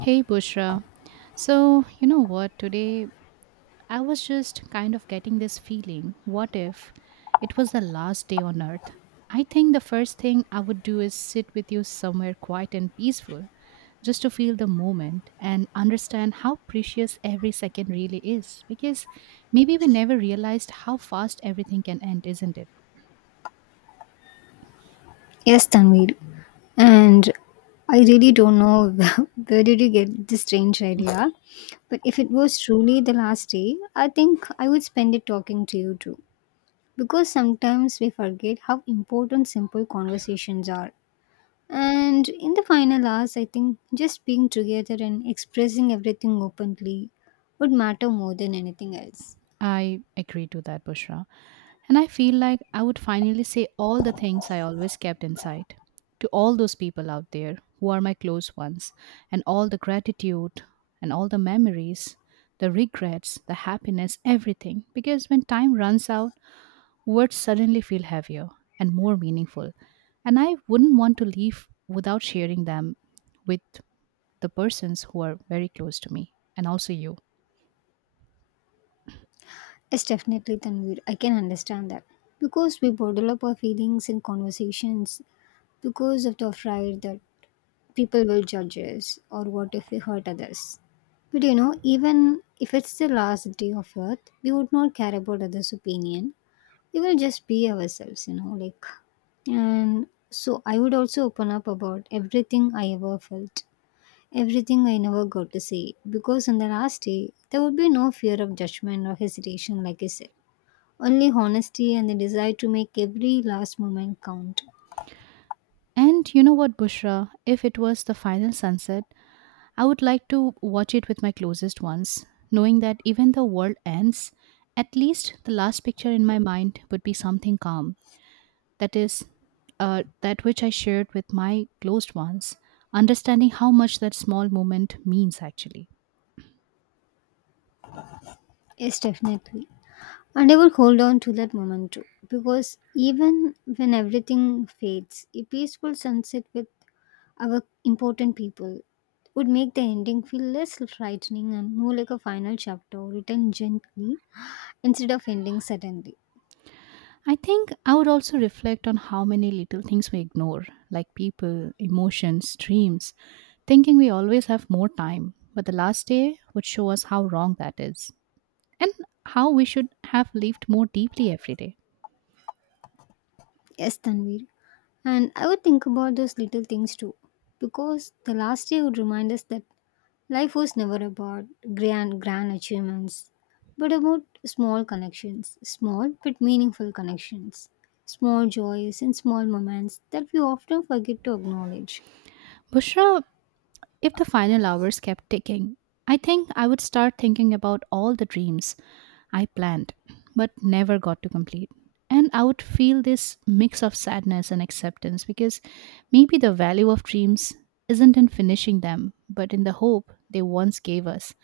Hey Bushra. So, you know what? Today I was just kind of getting this feeling what if it was the last day on earth? I think the first thing I would do is sit with you somewhere quiet and peaceful just to feel the moment and understand how precious every second really is. Because maybe we never realized how fast everything can end, isn't it? Yes, Tanvir. And I really don't know where did you get this strange idea, but if it was truly the last day, I think I would spend it talking to you too. Because sometimes we forget how important simple conversations are. And in the final hours, I think just being together and expressing everything openly would matter more than anything else. I agree to that, Bushra. And I feel like I would finally say all the things I always kept inside to all those people out there who are my close ones, and all the gratitude and all the memories, the regrets, the happiness, everything. Because when time runs out, words suddenly feel heavier and more meaningful. And I wouldn't want to leave without sharing them with the persons who are very close to me and also you. Yes, definitely, Tanvir. I can understand that. Because we bottle up our feelings in conversations because of the afraid that people will judge us or what if we hurt others. But even if it's the last day of earth, we would not care about others' opinion. We will just be ourselves, like and so I would also open up about everything I ever felt, everything I never got to say, because on the last day there would be no fear of judgment or hesitation, like I said. Only honesty and the desire to make every last moment count. And you know what, Bushra? If it was the final sunset, I would like to watch it with my closest ones, knowing that even the world ends, at least the last picture in my mind would be something calm. That is, that which I shared with my closed ones, understanding how much that small moment means actually. Yes, definitely. And I will hold on to that moment too, because even when everything fades, a peaceful sunset with our important people would make the ending feel less frightening and more like a final chapter written gently instead of ending suddenly. I think I would also reflect on how many little things we ignore, like people, emotions, dreams, thinking we always have more time. But the last day would show us how wrong that is, and how we should have lived more deeply every day. Yes, Tanvir. And I would think about those little things too, because the last day would remind us that life was never about grand achievements, but about small connections, small but meaningful connections, small joys and small moments that we often forget to acknowledge. Bushra, if the final hours kept ticking, I think I would start thinking about all the dreams I planned but never got to complete. And I would feel this mix of sadness and acceptance because maybe the value of dreams isn't in finishing them, but in the hope they once gave us.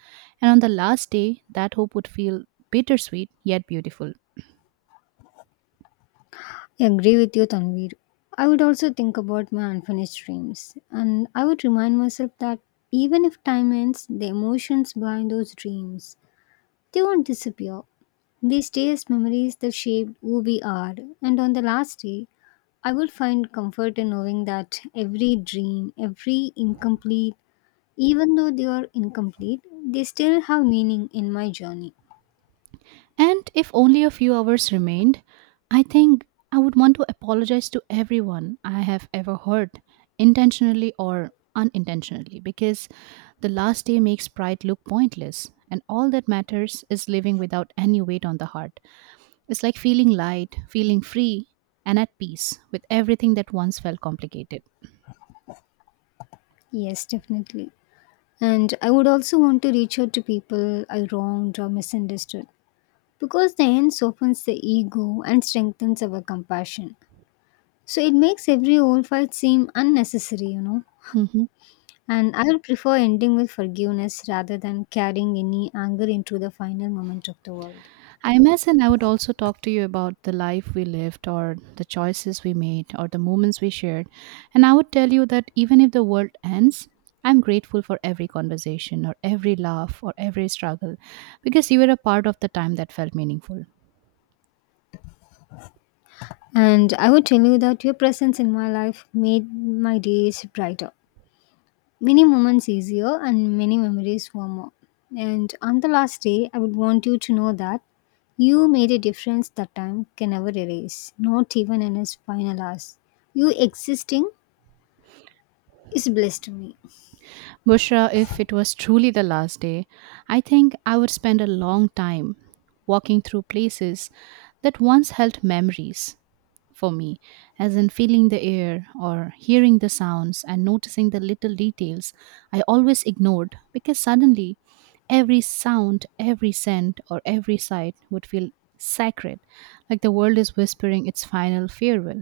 And on the last day, that hope would feel bittersweet yet beautiful. I agree with you, Tanvir. I would also think about my unfinished dreams, and I would remind myself that even if time ends, the emotions behind those dreams they won't disappear. We stay as memories that shaped who we are, and on the last day, I would find comfort in knowing that every dream, every incomplete, even though they are incomplete, they still have meaning in my journey. And if only a few hours remained, I think I would want to apologize to everyone I have ever hurt, intentionally or unintentionally, because the last day makes pride look pointless. And all that matters is living without any weight on the heart. It's like feeling light, feeling free, and at peace with everything that once felt complicated. Yes, definitely. And I would also want to reach out to people I wronged or misunderstood because the end softens the ego and strengthens our compassion. So it makes every old fight seem unnecessary, you know. Mhm. And I would prefer ending with forgiveness rather than carrying any anger into the final moment of the world. I imagine I would also talk to you about the life we lived, or the choices we made, or the moments we shared. And I would tell you that even if the world ends, I'm grateful for every conversation, or every laugh, or every struggle, because you were a part of the time that felt meaningful. And I would tell you that your presence in my life made my days brighter, many moments easier, and many memories warmer. And on the last day, I would want you to know that you made a difference that time can never erase, not even in its final hours. You existing is bliss to me. Bushra, if it was truly the last day, I think I would spend a long time walking through places that once held memories for me, as in feeling the air or hearing the sounds and noticing the little details I always ignored because suddenly every sound, every scent, or every sight would feel sacred, like the world is whispering its final farewell.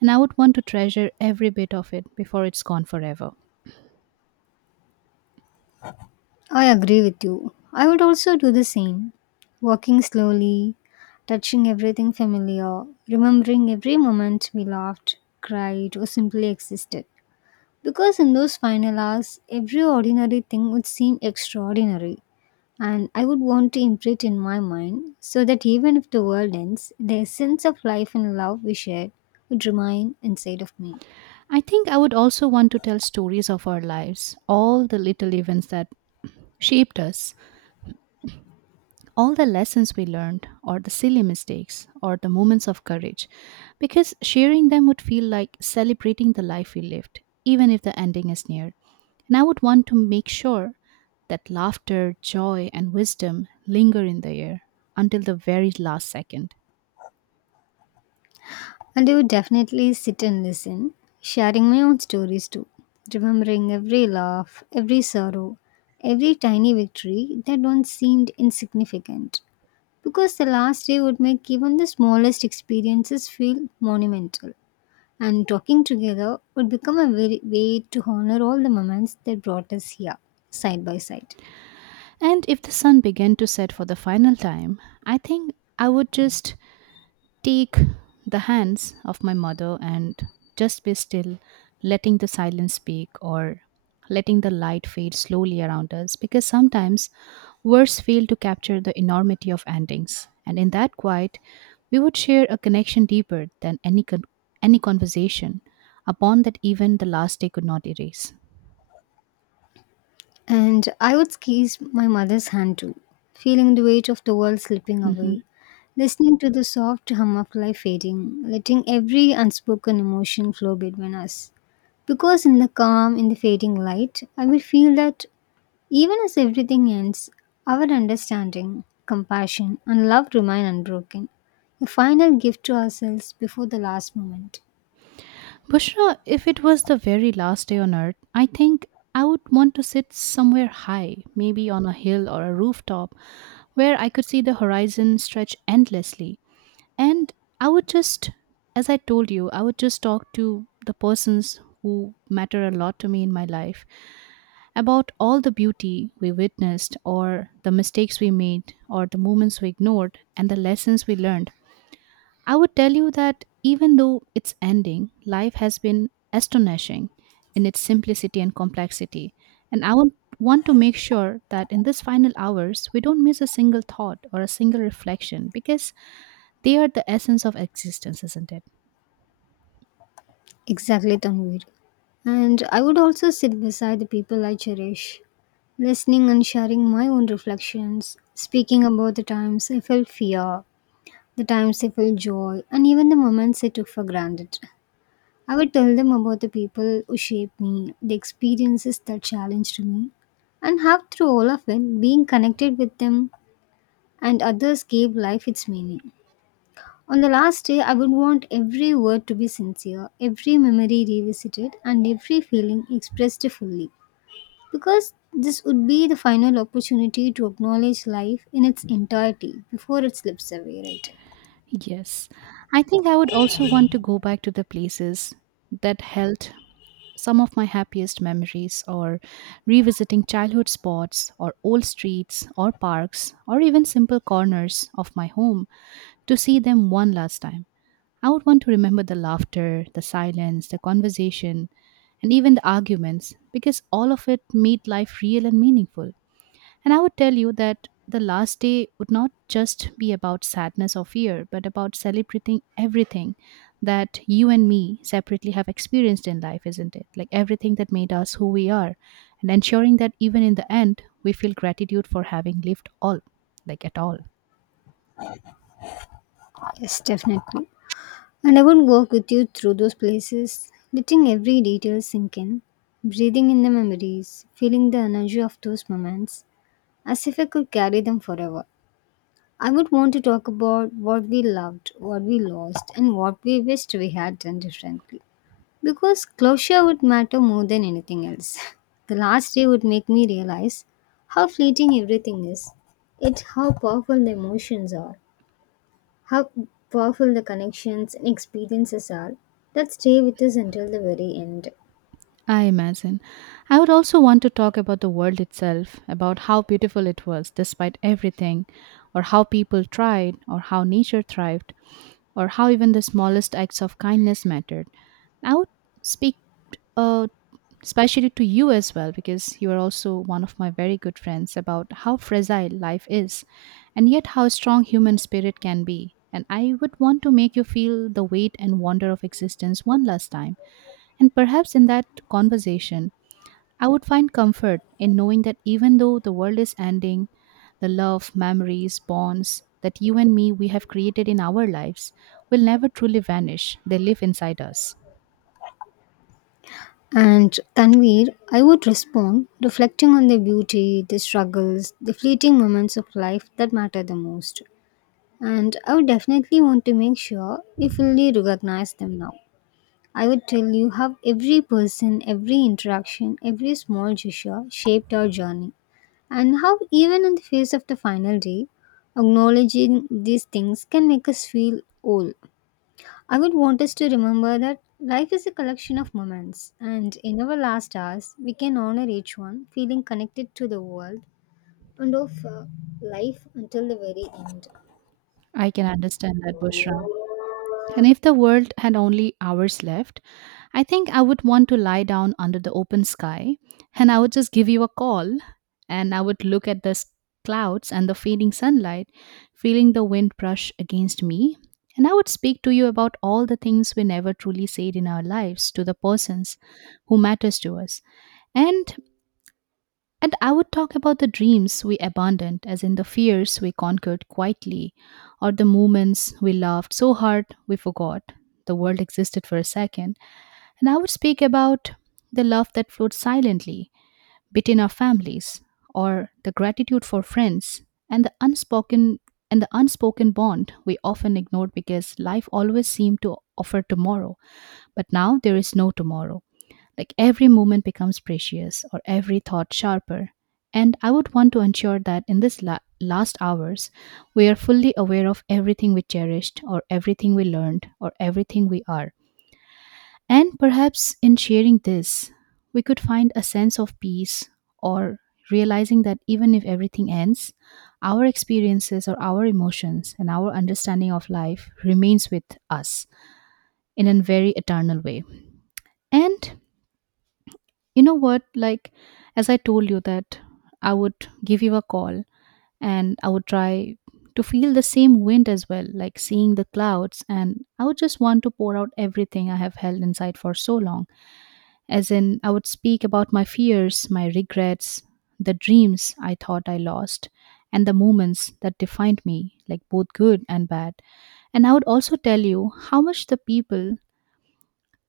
And I would want to treasure every bit of it before it's gone forever. I agree with you. I would also do the same. Walking slowly, touching everything familiar, remembering every moment we laughed, cried, or simply existed. Because in those final hours, every ordinary thing would seem extraordinary, and I would want to imprint in my mind so that even if the world ends, the essence of life and love we shared would remain inside of me. I think I would also want to tell stories of our lives, all the little events that shaped us, all the lessons we learned, or the silly mistakes, or the moments of courage, because sharing them would feel like celebrating the life we lived, even if the ending is near. And I would want to make sure that laughter, joy, and wisdom linger in the air until the very last second. And I would definitely sit and listen, sharing my own stories too, remembering every laugh, every sorrow, every tiny victory that once seemed insignificant. Because the last day would make even the smallest experiences feel monumental. And talking together would become a very way to honor all the moments that brought us here, side by side. And if the sun began to set for the final time, I think I would just take the hands of my mother and just be still, letting the silence speak or letting the light fade slowly around us because sometimes words fail to capture the enormity of endings. And in that quiet, we would share a connection deeper than any conversation, upon that even the last day could not erase. And I would squeeze my mother's hand too, feeling the weight of the world slipping Mm-hmm. away, listening to the soft hum of life fading, letting every unspoken emotion flow between us. Because in the calm, in the fading light, I will feel that even as everything ends, our understanding, compassion, and love remain unbroken. A final gift to ourselves before the last moment. Bushra, if it was the very last day on earth, I think I would want to sit somewhere high, maybe on a hill or a rooftop, where I could see the horizon stretch endlessly. And I would just, as I told you, I would just talk to the persons who matter a lot to me in my life about all the beauty we witnessed, or the mistakes we made, or the moments we ignored, and the lessons we learned. I would tell you that even though it's ending, life has been astonishing in its simplicity and complexity. And I would want to make sure that in these final hours, we don't miss a single thought or a single reflection because they are the essence of existence, isn't it? Exactly, Tanvir. And I would also sit beside the people I cherish, listening and sharing my own reflections, speaking about the times I felt fear, the times I felt joy, and even the moments I took for granted. I would tell them about the people who shaped me, the experiences that challenged me, and how through all of it, being connected with them and others gave life its meaning. On the last day, I would want every word to be sincere, every memory revisited, and every feeling expressed fully. Because this would be the final opportunity to acknowledge life in its entirety before it slips away, right? Yes. I think I would also want to go back to the places that held some of my happiest memories or revisiting childhood spots or old streets or parks or even simple corners of my home to see them one last time. I would want to remember the laughter, the silence, the conversation, and even the arguments because all of it made life real and meaningful. And I would tell you that the last day would not just be about sadness or fear, but about celebrating everything that you and me separately have experienced in life, isn't it? Like everything that made us who we are, and ensuring that even in the end, we feel gratitude for having lived all, like at all. Yes, definitely. And I would walk with you through those places, letting every detail sink in, breathing in the memories, feeling the energy of those moments, as if I could carry them forever. I would want to talk about what we loved, what we lost, and what we wished we had done differently. Because closure would matter more than anything else. The last day would make me realize how fleeting everything is, it how powerful the emotions are, how powerful the connections and experiences are that stay with us until the very end. I imagine. I would also want to talk about the world itself, about how beautiful it was despite everything, or how people tried, or how nature thrived, or how even the smallest acts of kindness mattered. I would speak uh, especially to you as well, because you are also one of my very good friends, about how fragile life is, and yet how strong human spirit can be. And I would want to make you feel the weight and wonder of existence one last time. And perhaps in that conversation, I would find comfort in knowing that even though the world is ending, the love, memories, bonds that you and me we have created in our lives will never truly vanish. They live inside us. And Tanvir, I would respond, reflecting on the beauty, the struggles, the fleeting moments of life that matter the most. And I would definitely want to make sure we fully recognize them now. I would tell you how every person, every interaction, every small gesture shaped our journey, and how even in the face of the final day, acknowledging these things can make us feel old. I would want us to remember that life is a collection of moments, and in our last hours, we can honor each one, feeling connected to the world and of life until the very end. I can understand that, Bushra. And if the world had only hours left, I think I would want to lie down under the open sky and I would just give you a call and I would look at the clouds and the fading sunlight, feeling the wind brush against me. And I would speak to you about all the things we never truly said in our lives to the persons who matters to us. And I would talk about the dreams we abandoned, as in the fears we conquered quietly, or the moments we laughed so hard we forgot the world existed for a second. And I would speak about the love that flowed silently between our families, or the gratitude for friends, and the unspoken bond we often ignored because life always seemed to offer tomorrow. But now there is no tomorrow. Like every moment becomes precious or every thought sharper. And I would want to ensure that in this last hours, we are fully aware of everything we cherished or everything we learned or everything we are. And perhaps in sharing this, we could find a sense of peace or realizing that even if everything ends, our experiences or our emotions and our understanding of life remains with us in a very eternal way. And you know what? Like, as I told you, that I would give you a call and I would try to feel the same wind as well, like seeing the clouds. And I would just want to pour out everything I have held inside for so long. As in, I would speak about my fears, my regrets, the dreams I thought I lost, and the moments that defined me, like both good and bad. And I would also tell you how much the people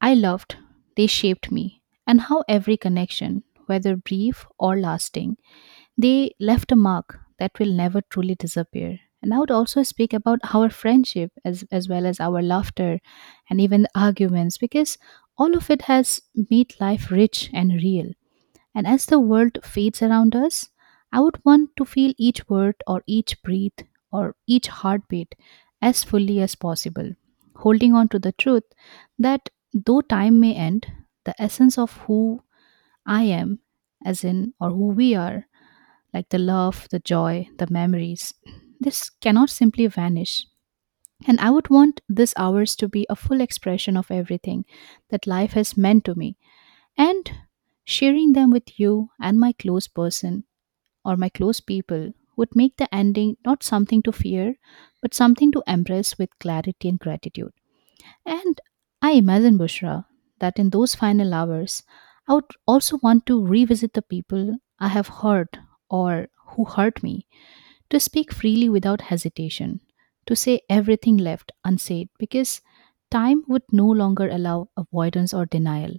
I loved they shaped me and how every connection, whether brief or lasting, they left a mark that will never truly disappear. And I would also speak about our friendship as well as our laughter and even the arguments because all of it has made life rich and real. And as the world fades around us, I would want to feel each word or each breath or each heartbeat as fully as possible, holding on to the truth that though time may end, the essence of who I am, as in, or who we are, like the love, the joy, the memories, this cannot simply vanish. And I would want these hours to be a full expression of everything that life has meant to me and sharing them with you and my close person or my close people would make the ending not something to fear, but something to embrace with clarity and gratitude. And I imagine, Bushra, that in those final hours, I would also want to revisit the people I have hurt or who hurt me, to speak freely without hesitation, to say everything left unsaid, because time would no longer allow avoidance or denial.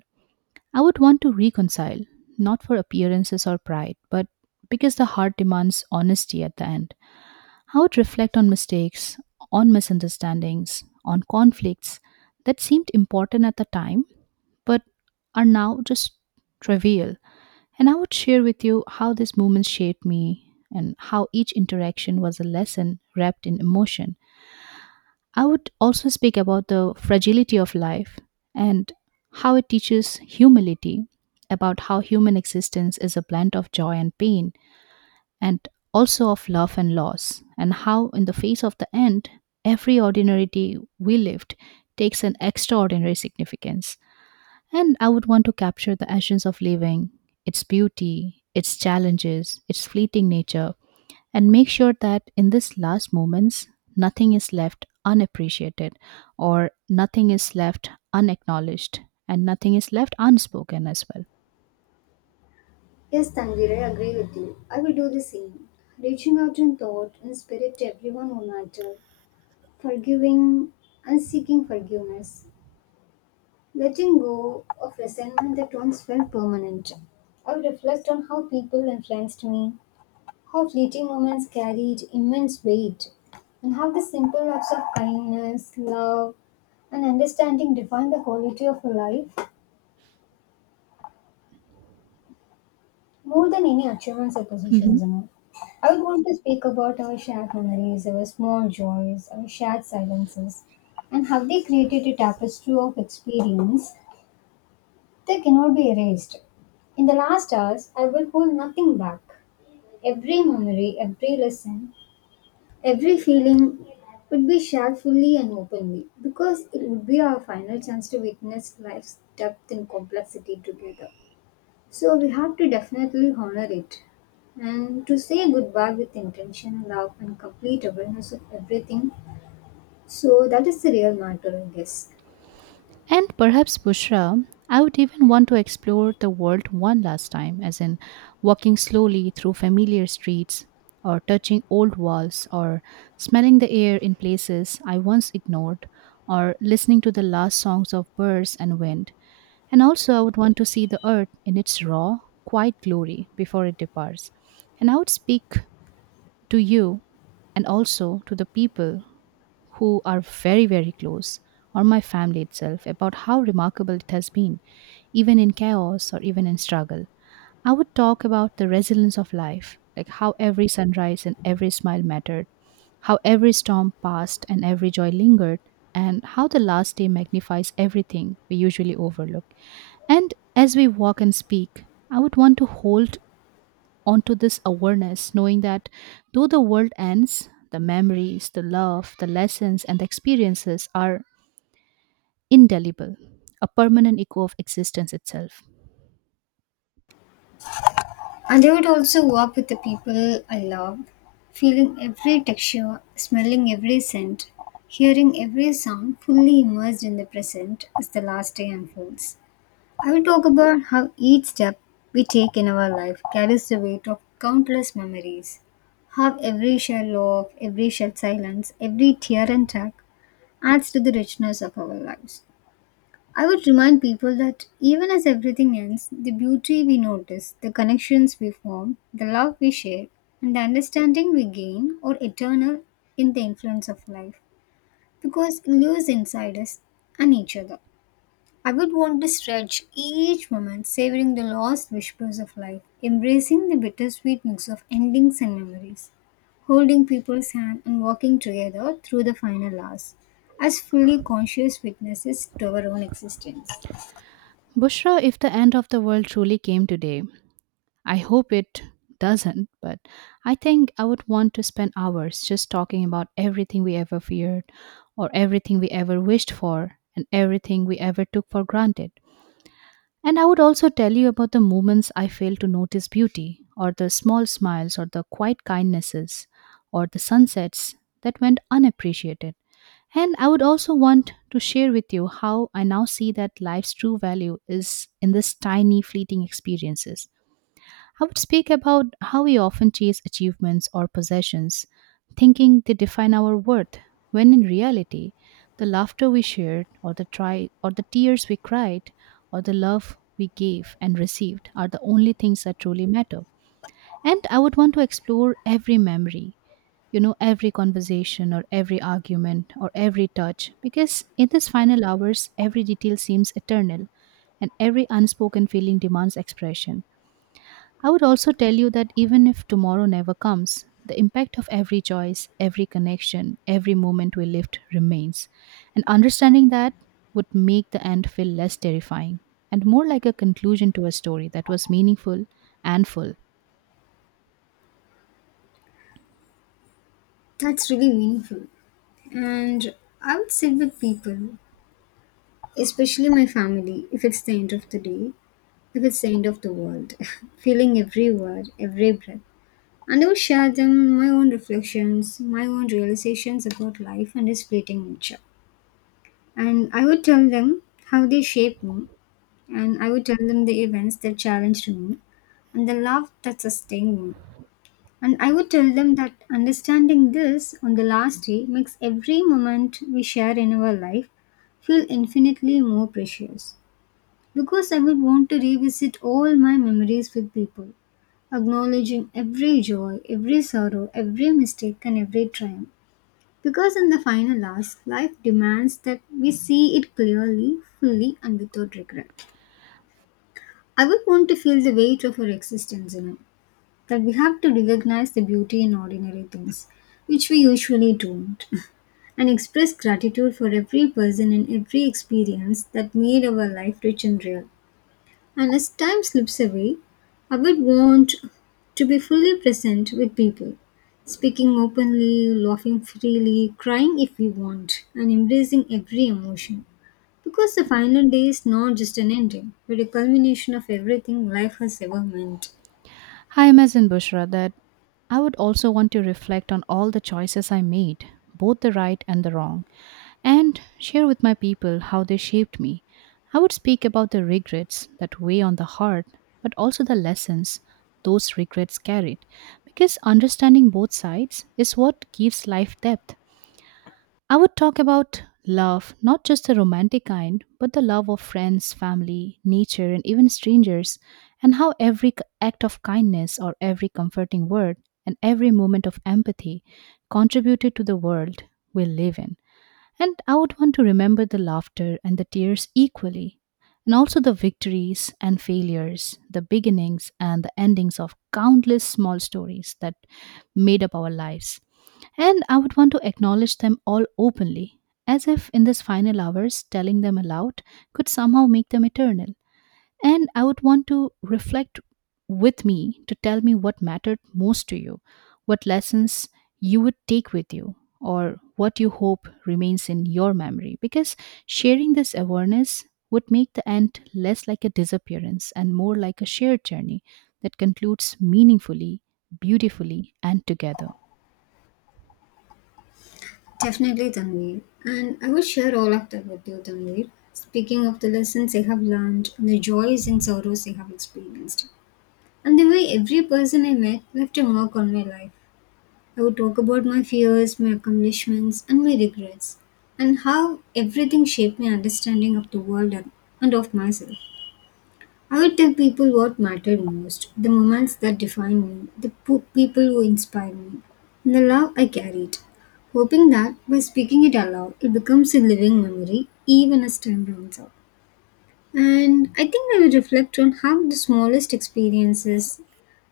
I would want to reconcile, not for appearances or pride, but because the heart demands honesty at the end. I would reflect on mistakes, on misunderstandings, on conflicts that seemed important at the time, but are now just trivial. And I would share with you how these moments shaped me and how each interaction was a lesson wrapped in emotion. I would also speak about the fragility of life and how it teaches humility, about how human existence is a blend of joy and pain, and also of love and loss, and how, in the face of the end, every ordinary day we lived takes an extraordinary significance. And I would want to capture the essence of living, its beauty, its challenges, its fleeting nature, and make sure that in this last moments nothing is left unappreciated or nothing is left unacknowledged and nothing is left unspoken as well. Yes, Tanvir, I agree with you. I will do the same. Reaching out in thought and spirit to everyone who mattered, forgiving and seeking forgiveness. Letting go of resentment that once felt permanent. I reflect on how people influenced me, how fleeting moments carried immense weight, and how the simple acts of kindness, love, and understanding define the quality of a life more than any achievements or positions in it. I would want to speak about our shared memories, our small joys, our shared silences, and how they created a tapestry of experience they cannot be erased. In the last hours, I will hold nothing back. Every memory, every lesson, every feeling would be shared fully and openly because it would be our final chance to witness life's depth and complexity together. So we have to definitely honor it and to say goodbye with intention, love, and complete awareness of everything. So that is the real matter, I guess. And perhaps, Bushra, I would even want to explore the world one last time, as in walking slowly through familiar streets, or touching old walls, or smelling the air in places I once ignored, or listening to the last songs of birds and wind. And also, I would want to see the earth in its raw, quiet glory before it departs. And I would speak to you and also to the people who are very, very close, or my family itself, about how remarkable it has been, even in chaos or even in struggle. I would talk about the resilience of life, like how every sunrise and every smile mattered, how every storm passed and every joy lingered, and how the last day magnifies everything we usually overlook. And as we walk and speak, I would want to hold onto this awareness, knowing that though the world ends, the memories, the love, the lessons, and the experiences are indelible, a permanent echo of existence itself. And I would also walk with the people I loved, feeling every texture, smelling every scent, hearing every sound, fully immersed in the present as the last day unfolds. I will talk about how each step we take in our life carries the weight of countless memories, how every shared love, every shared silence, every tear and track adds to the richness of our lives. I would remind people that even as everything ends, the beauty we notice, the connections we form, the love we share, and the understanding we gain are eternal in the influence of life because it lives inside us and each other. I would want to stretch each moment, savoring the lost whispers of life, embracing the bittersweet mix of endings and memories, holding people's hand and walking together through the final hours, as fully conscious witnesses to our own existence. Bushra, if the end of the world truly came today, I hope it doesn't, but I think I would want to spend hours just talking about everything we ever feared, or everything we ever wished for, and everything we ever took for granted. And I would also tell you about the moments I fail to notice beauty, or the small smiles, or the quiet kindnesses, or the sunsets that went unappreciated. And I would also want to share with you how I now see that life's true value is in this tiny fleeting experiences. I would speak about how we often chase achievements or possessions, thinking they define our worth, when in reality, the laughter we shared, or the try, or the tears we cried, or the love we gave and received are the only things that truly matter. And I would want to explore every memory, every conversation or every argument or every touch, because in these final hours, every detail seems eternal and every unspoken feeling demands expression. I would also tell you that even if tomorrow never comes, the impact of every choice, every connection, every moment we lived remains. And understanding that would make the end feel less terrifying and more like a conclusion to a story that was meaningful and full. That's really meaningful. And I would sit with people, especially my family, if it's the end of the day, if it's the end of the world, feeling every word, every breath. And I would share them my own reflections, my own realizations about life and its fleeting nature. And I would tell them how they shaped me, and I would tell them the events that challenged me, and the love that sustained me. And I would tell them that understanding this on the last day makes every moment we share in our life feel infinitely more precious. Because I would want to revisit all my memories with people, acknowledging every joy, every sorrow, every mistake, and every triumph. Because in the final hours, life demands that we see it clearly, fully, and without regret. I would want to feel the weight of her existence, that we have to recognize the beauty in ordinary things, which we usually don't, and express gratitude for every person and every experience that made our life rich and real. And as time slips away, I would want to be fully present with people, speaking openly, laughing freely, crying if we want, and embracing every emotion. Because the final day is not just an ending, but a culmination of everything life has ever meant. I imagine, Bushra, that I would also want to reflect on all the choices I made, both the right and the wrong and share with my people how they shaped me. I would speak about the regrets that weigh on the heart, but also the lessons those regrets carried, because understanding both sides is what gives life depth. I would talk about love, not just the romantic kind, but the love of friends, family, nature, and even strangers, and how every act of kindness or every comforting word and every moment of empathy contributed to the world we live in. And I would want to remember the laughter and the tears equally, and also the victories and failures, the beginnings and the endings of countless small stories that made up our lives. And I would want to acknowledge them all openly, as if in this final hours, telling them aloud could somehow make them eternal. And I would want to reflect with me to tell me what mattered most to you, what lessons you would take with you, or what you hope remains in your memory. Because sharing this awareness would make the end less like a disappearance and more like a shared journey that concludes meaningfully, beautifully, and together. Definitely, Tanveer. And I will share all of that with you, Tanveer. Speaking of the lessons I have learned, the joys and sorrows I have experienced, and the way every person I met left a mark on my life. I would talk about my fears, my accomplishments, and my regrets, and how everything shaped my understanding of the world and of myself. I would tell people what mattered most, the moments that define me, the people who inspire me, and the love I carried, hoping that by speaking it aloud, it becomes a living memory even as time runs out. And I think I would reflect on how the smallest experiences,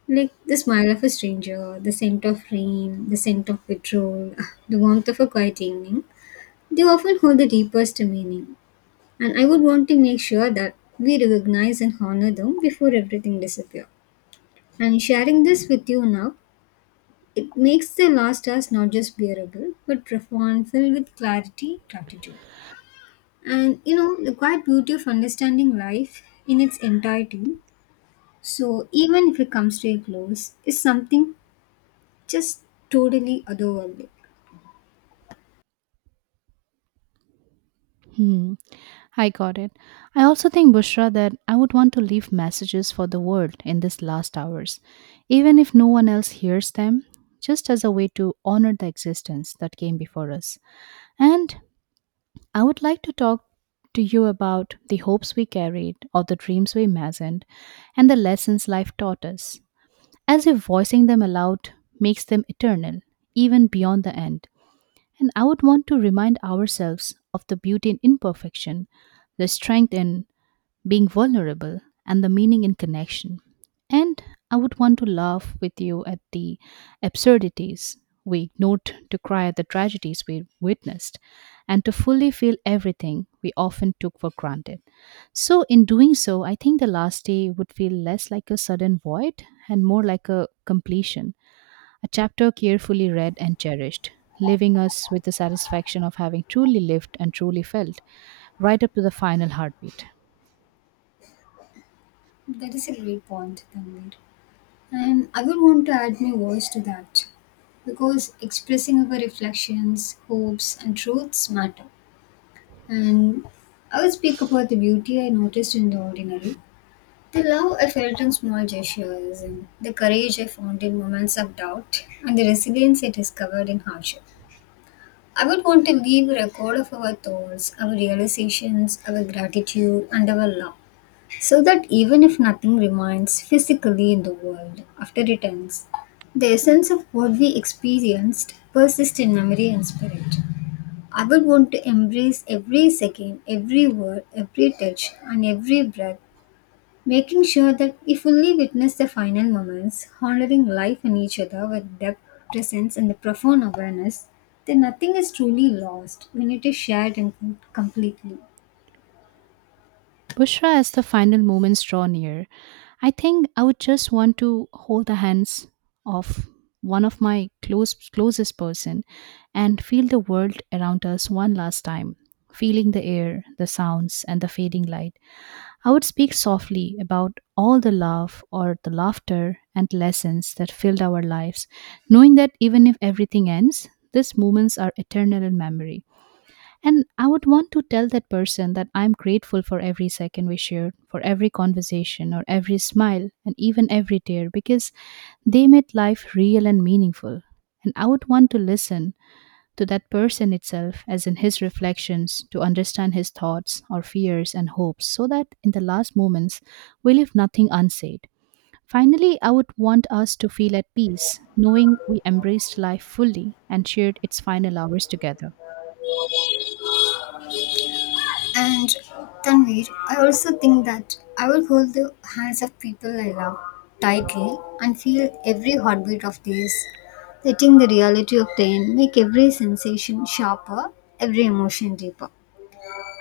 like the smile of a stranger, the scent of rain, the scent of petrol, the warmth of a quiet evening, they often hold the deepest meaning. And I would want to make sure that we recognize and honor them before everything disappears. And sharing this with you now, it makes the last hours not just bearable, but profound, filled with clarity, gratitude. And, you know, the quiet beauty of understanding life in its entirety. So even if it comes to a close, is something just totally otherworldly. Hmm, I got it. I also think, Bushra, that I would want to leave messages for the world in these last hours, even if no one else hears them, just as a way to honor the existence that came before us. And I would like to talk to you about the hopes we carried, or the dreams we imagined, and the lessons life taught us, as if voicing them aloud makes them eternal, even beyond the end. And I would want to remind ourselves of the beauty in imperfection, the strength in being vulnerable, and the meaning in connection. And I would want to laugh with you at the absurdities we ignored, to cry at the tragedies we witnessed, and to fully feel everything we often took for granted. So, in doing so, I think the last day would feel less like a sudden void and more like a completion, a chapter carefully read and cherished, leaving us with the satisfaction of having truly lived and truly felt right up to the final heartbeat. That is a great point, Tanvir. And I would want to add my voice to that because expressing our reflections, hopes, and truths matter. And I would speak about the beauty I noticed in the ordinary, the love I felt in small gestures, and the courage I found in moments of doubt, and the resilience I discovered in hardship. I would want to leave a record of our thoughts, our realizations, our gratitude, and our love. So that even if nothing remains physically in the world after it ends, the essence of what we experienced persists in memory and spirit. I would want to embrace every second, every word, every touch, and every breath, making sure that we fully witness the final moments, honoring life and each other with depth, presence, and the profound awareness that nothing is truly lost when it is shared and completely. Bushra, as the final moments draw near, I think I would just want to hold the hands of one of my close, closest person and feel the world around us one last time, feeling the air, the sounds, and the fading light. I would speak softly about all the love or the laughter and lessons that filled our lives, knowing that even if everything ends, these moments are eternal in memory. And I would want to tell that person that I'm grateful for every second we shared, for every conversation or every smile, and even every tear, because they made life real and meaningful. And I would want to listen to that person itself, as in his reflections, to understand his thoughts or fears and hopes, so that in the last moments we leave nothing unsaid. Finally, I would want us to feel at peace, knowing we embraced life fully and shared its final hours together. And Tanvir, I also think that I will hold the hands of people I love tightly and feel every heartbeat of theirs, letting the reality of the end make every sensation sharper, every emotion deeper.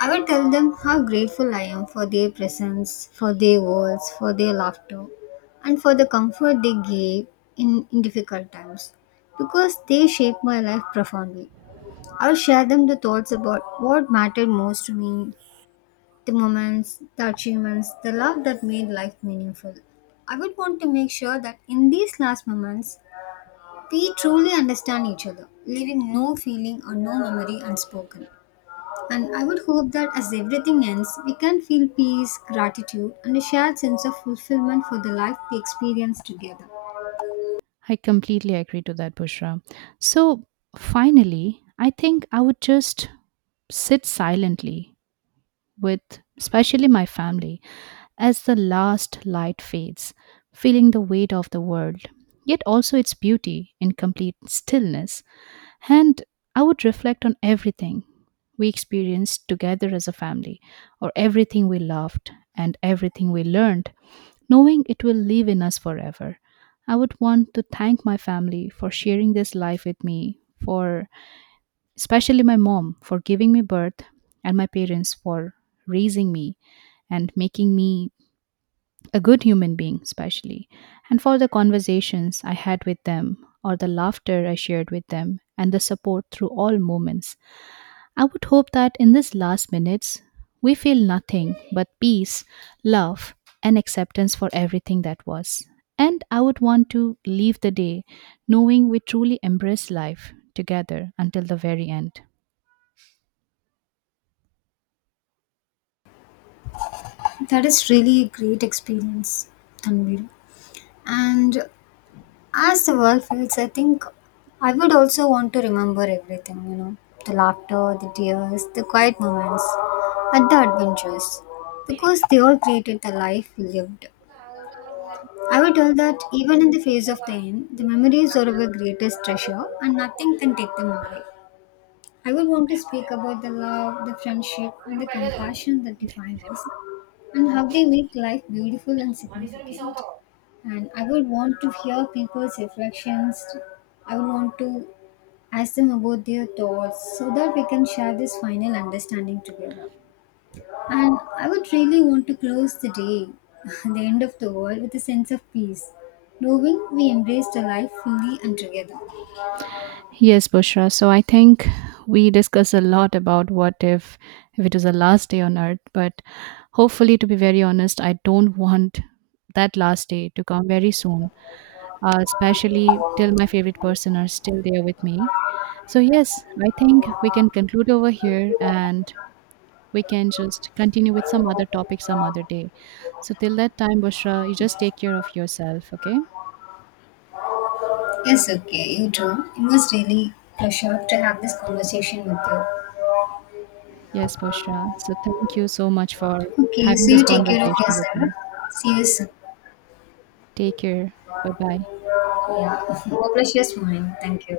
I will tell them how grateful I am for their presence, for their words, for their laughter, and for the comfort they gave in difficult times because they shaped my life profoundly. I'll share them the thoughts about what mattered most to me, the moments, the achievements, the love that made life meaningful. I would want to make sure that in these last moments, we truly understand each other, leaving no feeling or no memory unspoken. And I would hope that as everything ends, we can feel peace, gratitude, and a shared sense of fulfillment for the life we experienced together. I completely agree to that, Bushra. So finally, I think I would just sit silently with, especially my family, as the last light fades, feeling the weight of the world, yet also its beauty in complete stillness. And I would reflect on everything we experienced together as a family, or everything we loved and everything we learned, knowing it will live in us forever. I would want to thank my family for sharing this life with me, for especially my mom for giving me birth, and my parents for raising me and making me a good human being, especially, and for the conversations I had with them, or the laughter I shared with them, and the support through all moments. I would hope that in these last minutes, we feel nothing but peace, love, and acceptance for everything that was. And I would want to leave the day knowing we truly embrace life together until the very end. That is really a great experience, Tanvir. And as the world fades, I think I would also want to remember everything, you know, the laughter, the tears, the quiet moments, and the adventures, because they all created the life we lived. I would tell that even in the face of the end, the memories are our greatest treasure and nothing can take them away. I would want to speak about the love, the friendship, and the compassion that defined us and how they make life beautiful and significant. And I would want to hear people's reflections. I would want to ask them about their thoughts so that we can share this final understanding together. And I would really want to close the day, the end of the world, with a sense of peace, knowing we embraced the life fully and together. Yes, Bushra. So I think we discuss a lot about what if it was the last day on earth, but hopefully, to be very honest, I don't want that last day to come very soon, especially till my favorite person are still there with me. So yes, I think we can conclude over here and we can just continue with some other topic some other day. So till that time, Bushra, you just take care of yourself, okay? Yes, okay, you too. It was really pleasure to have this conversation with you. Yes, Bushra. So thank you so much for Okay, so having this you take care of conversation with yourself. me. See you soon. Take care. Bye bye. Yeah, the pleasure is mine. Thank you.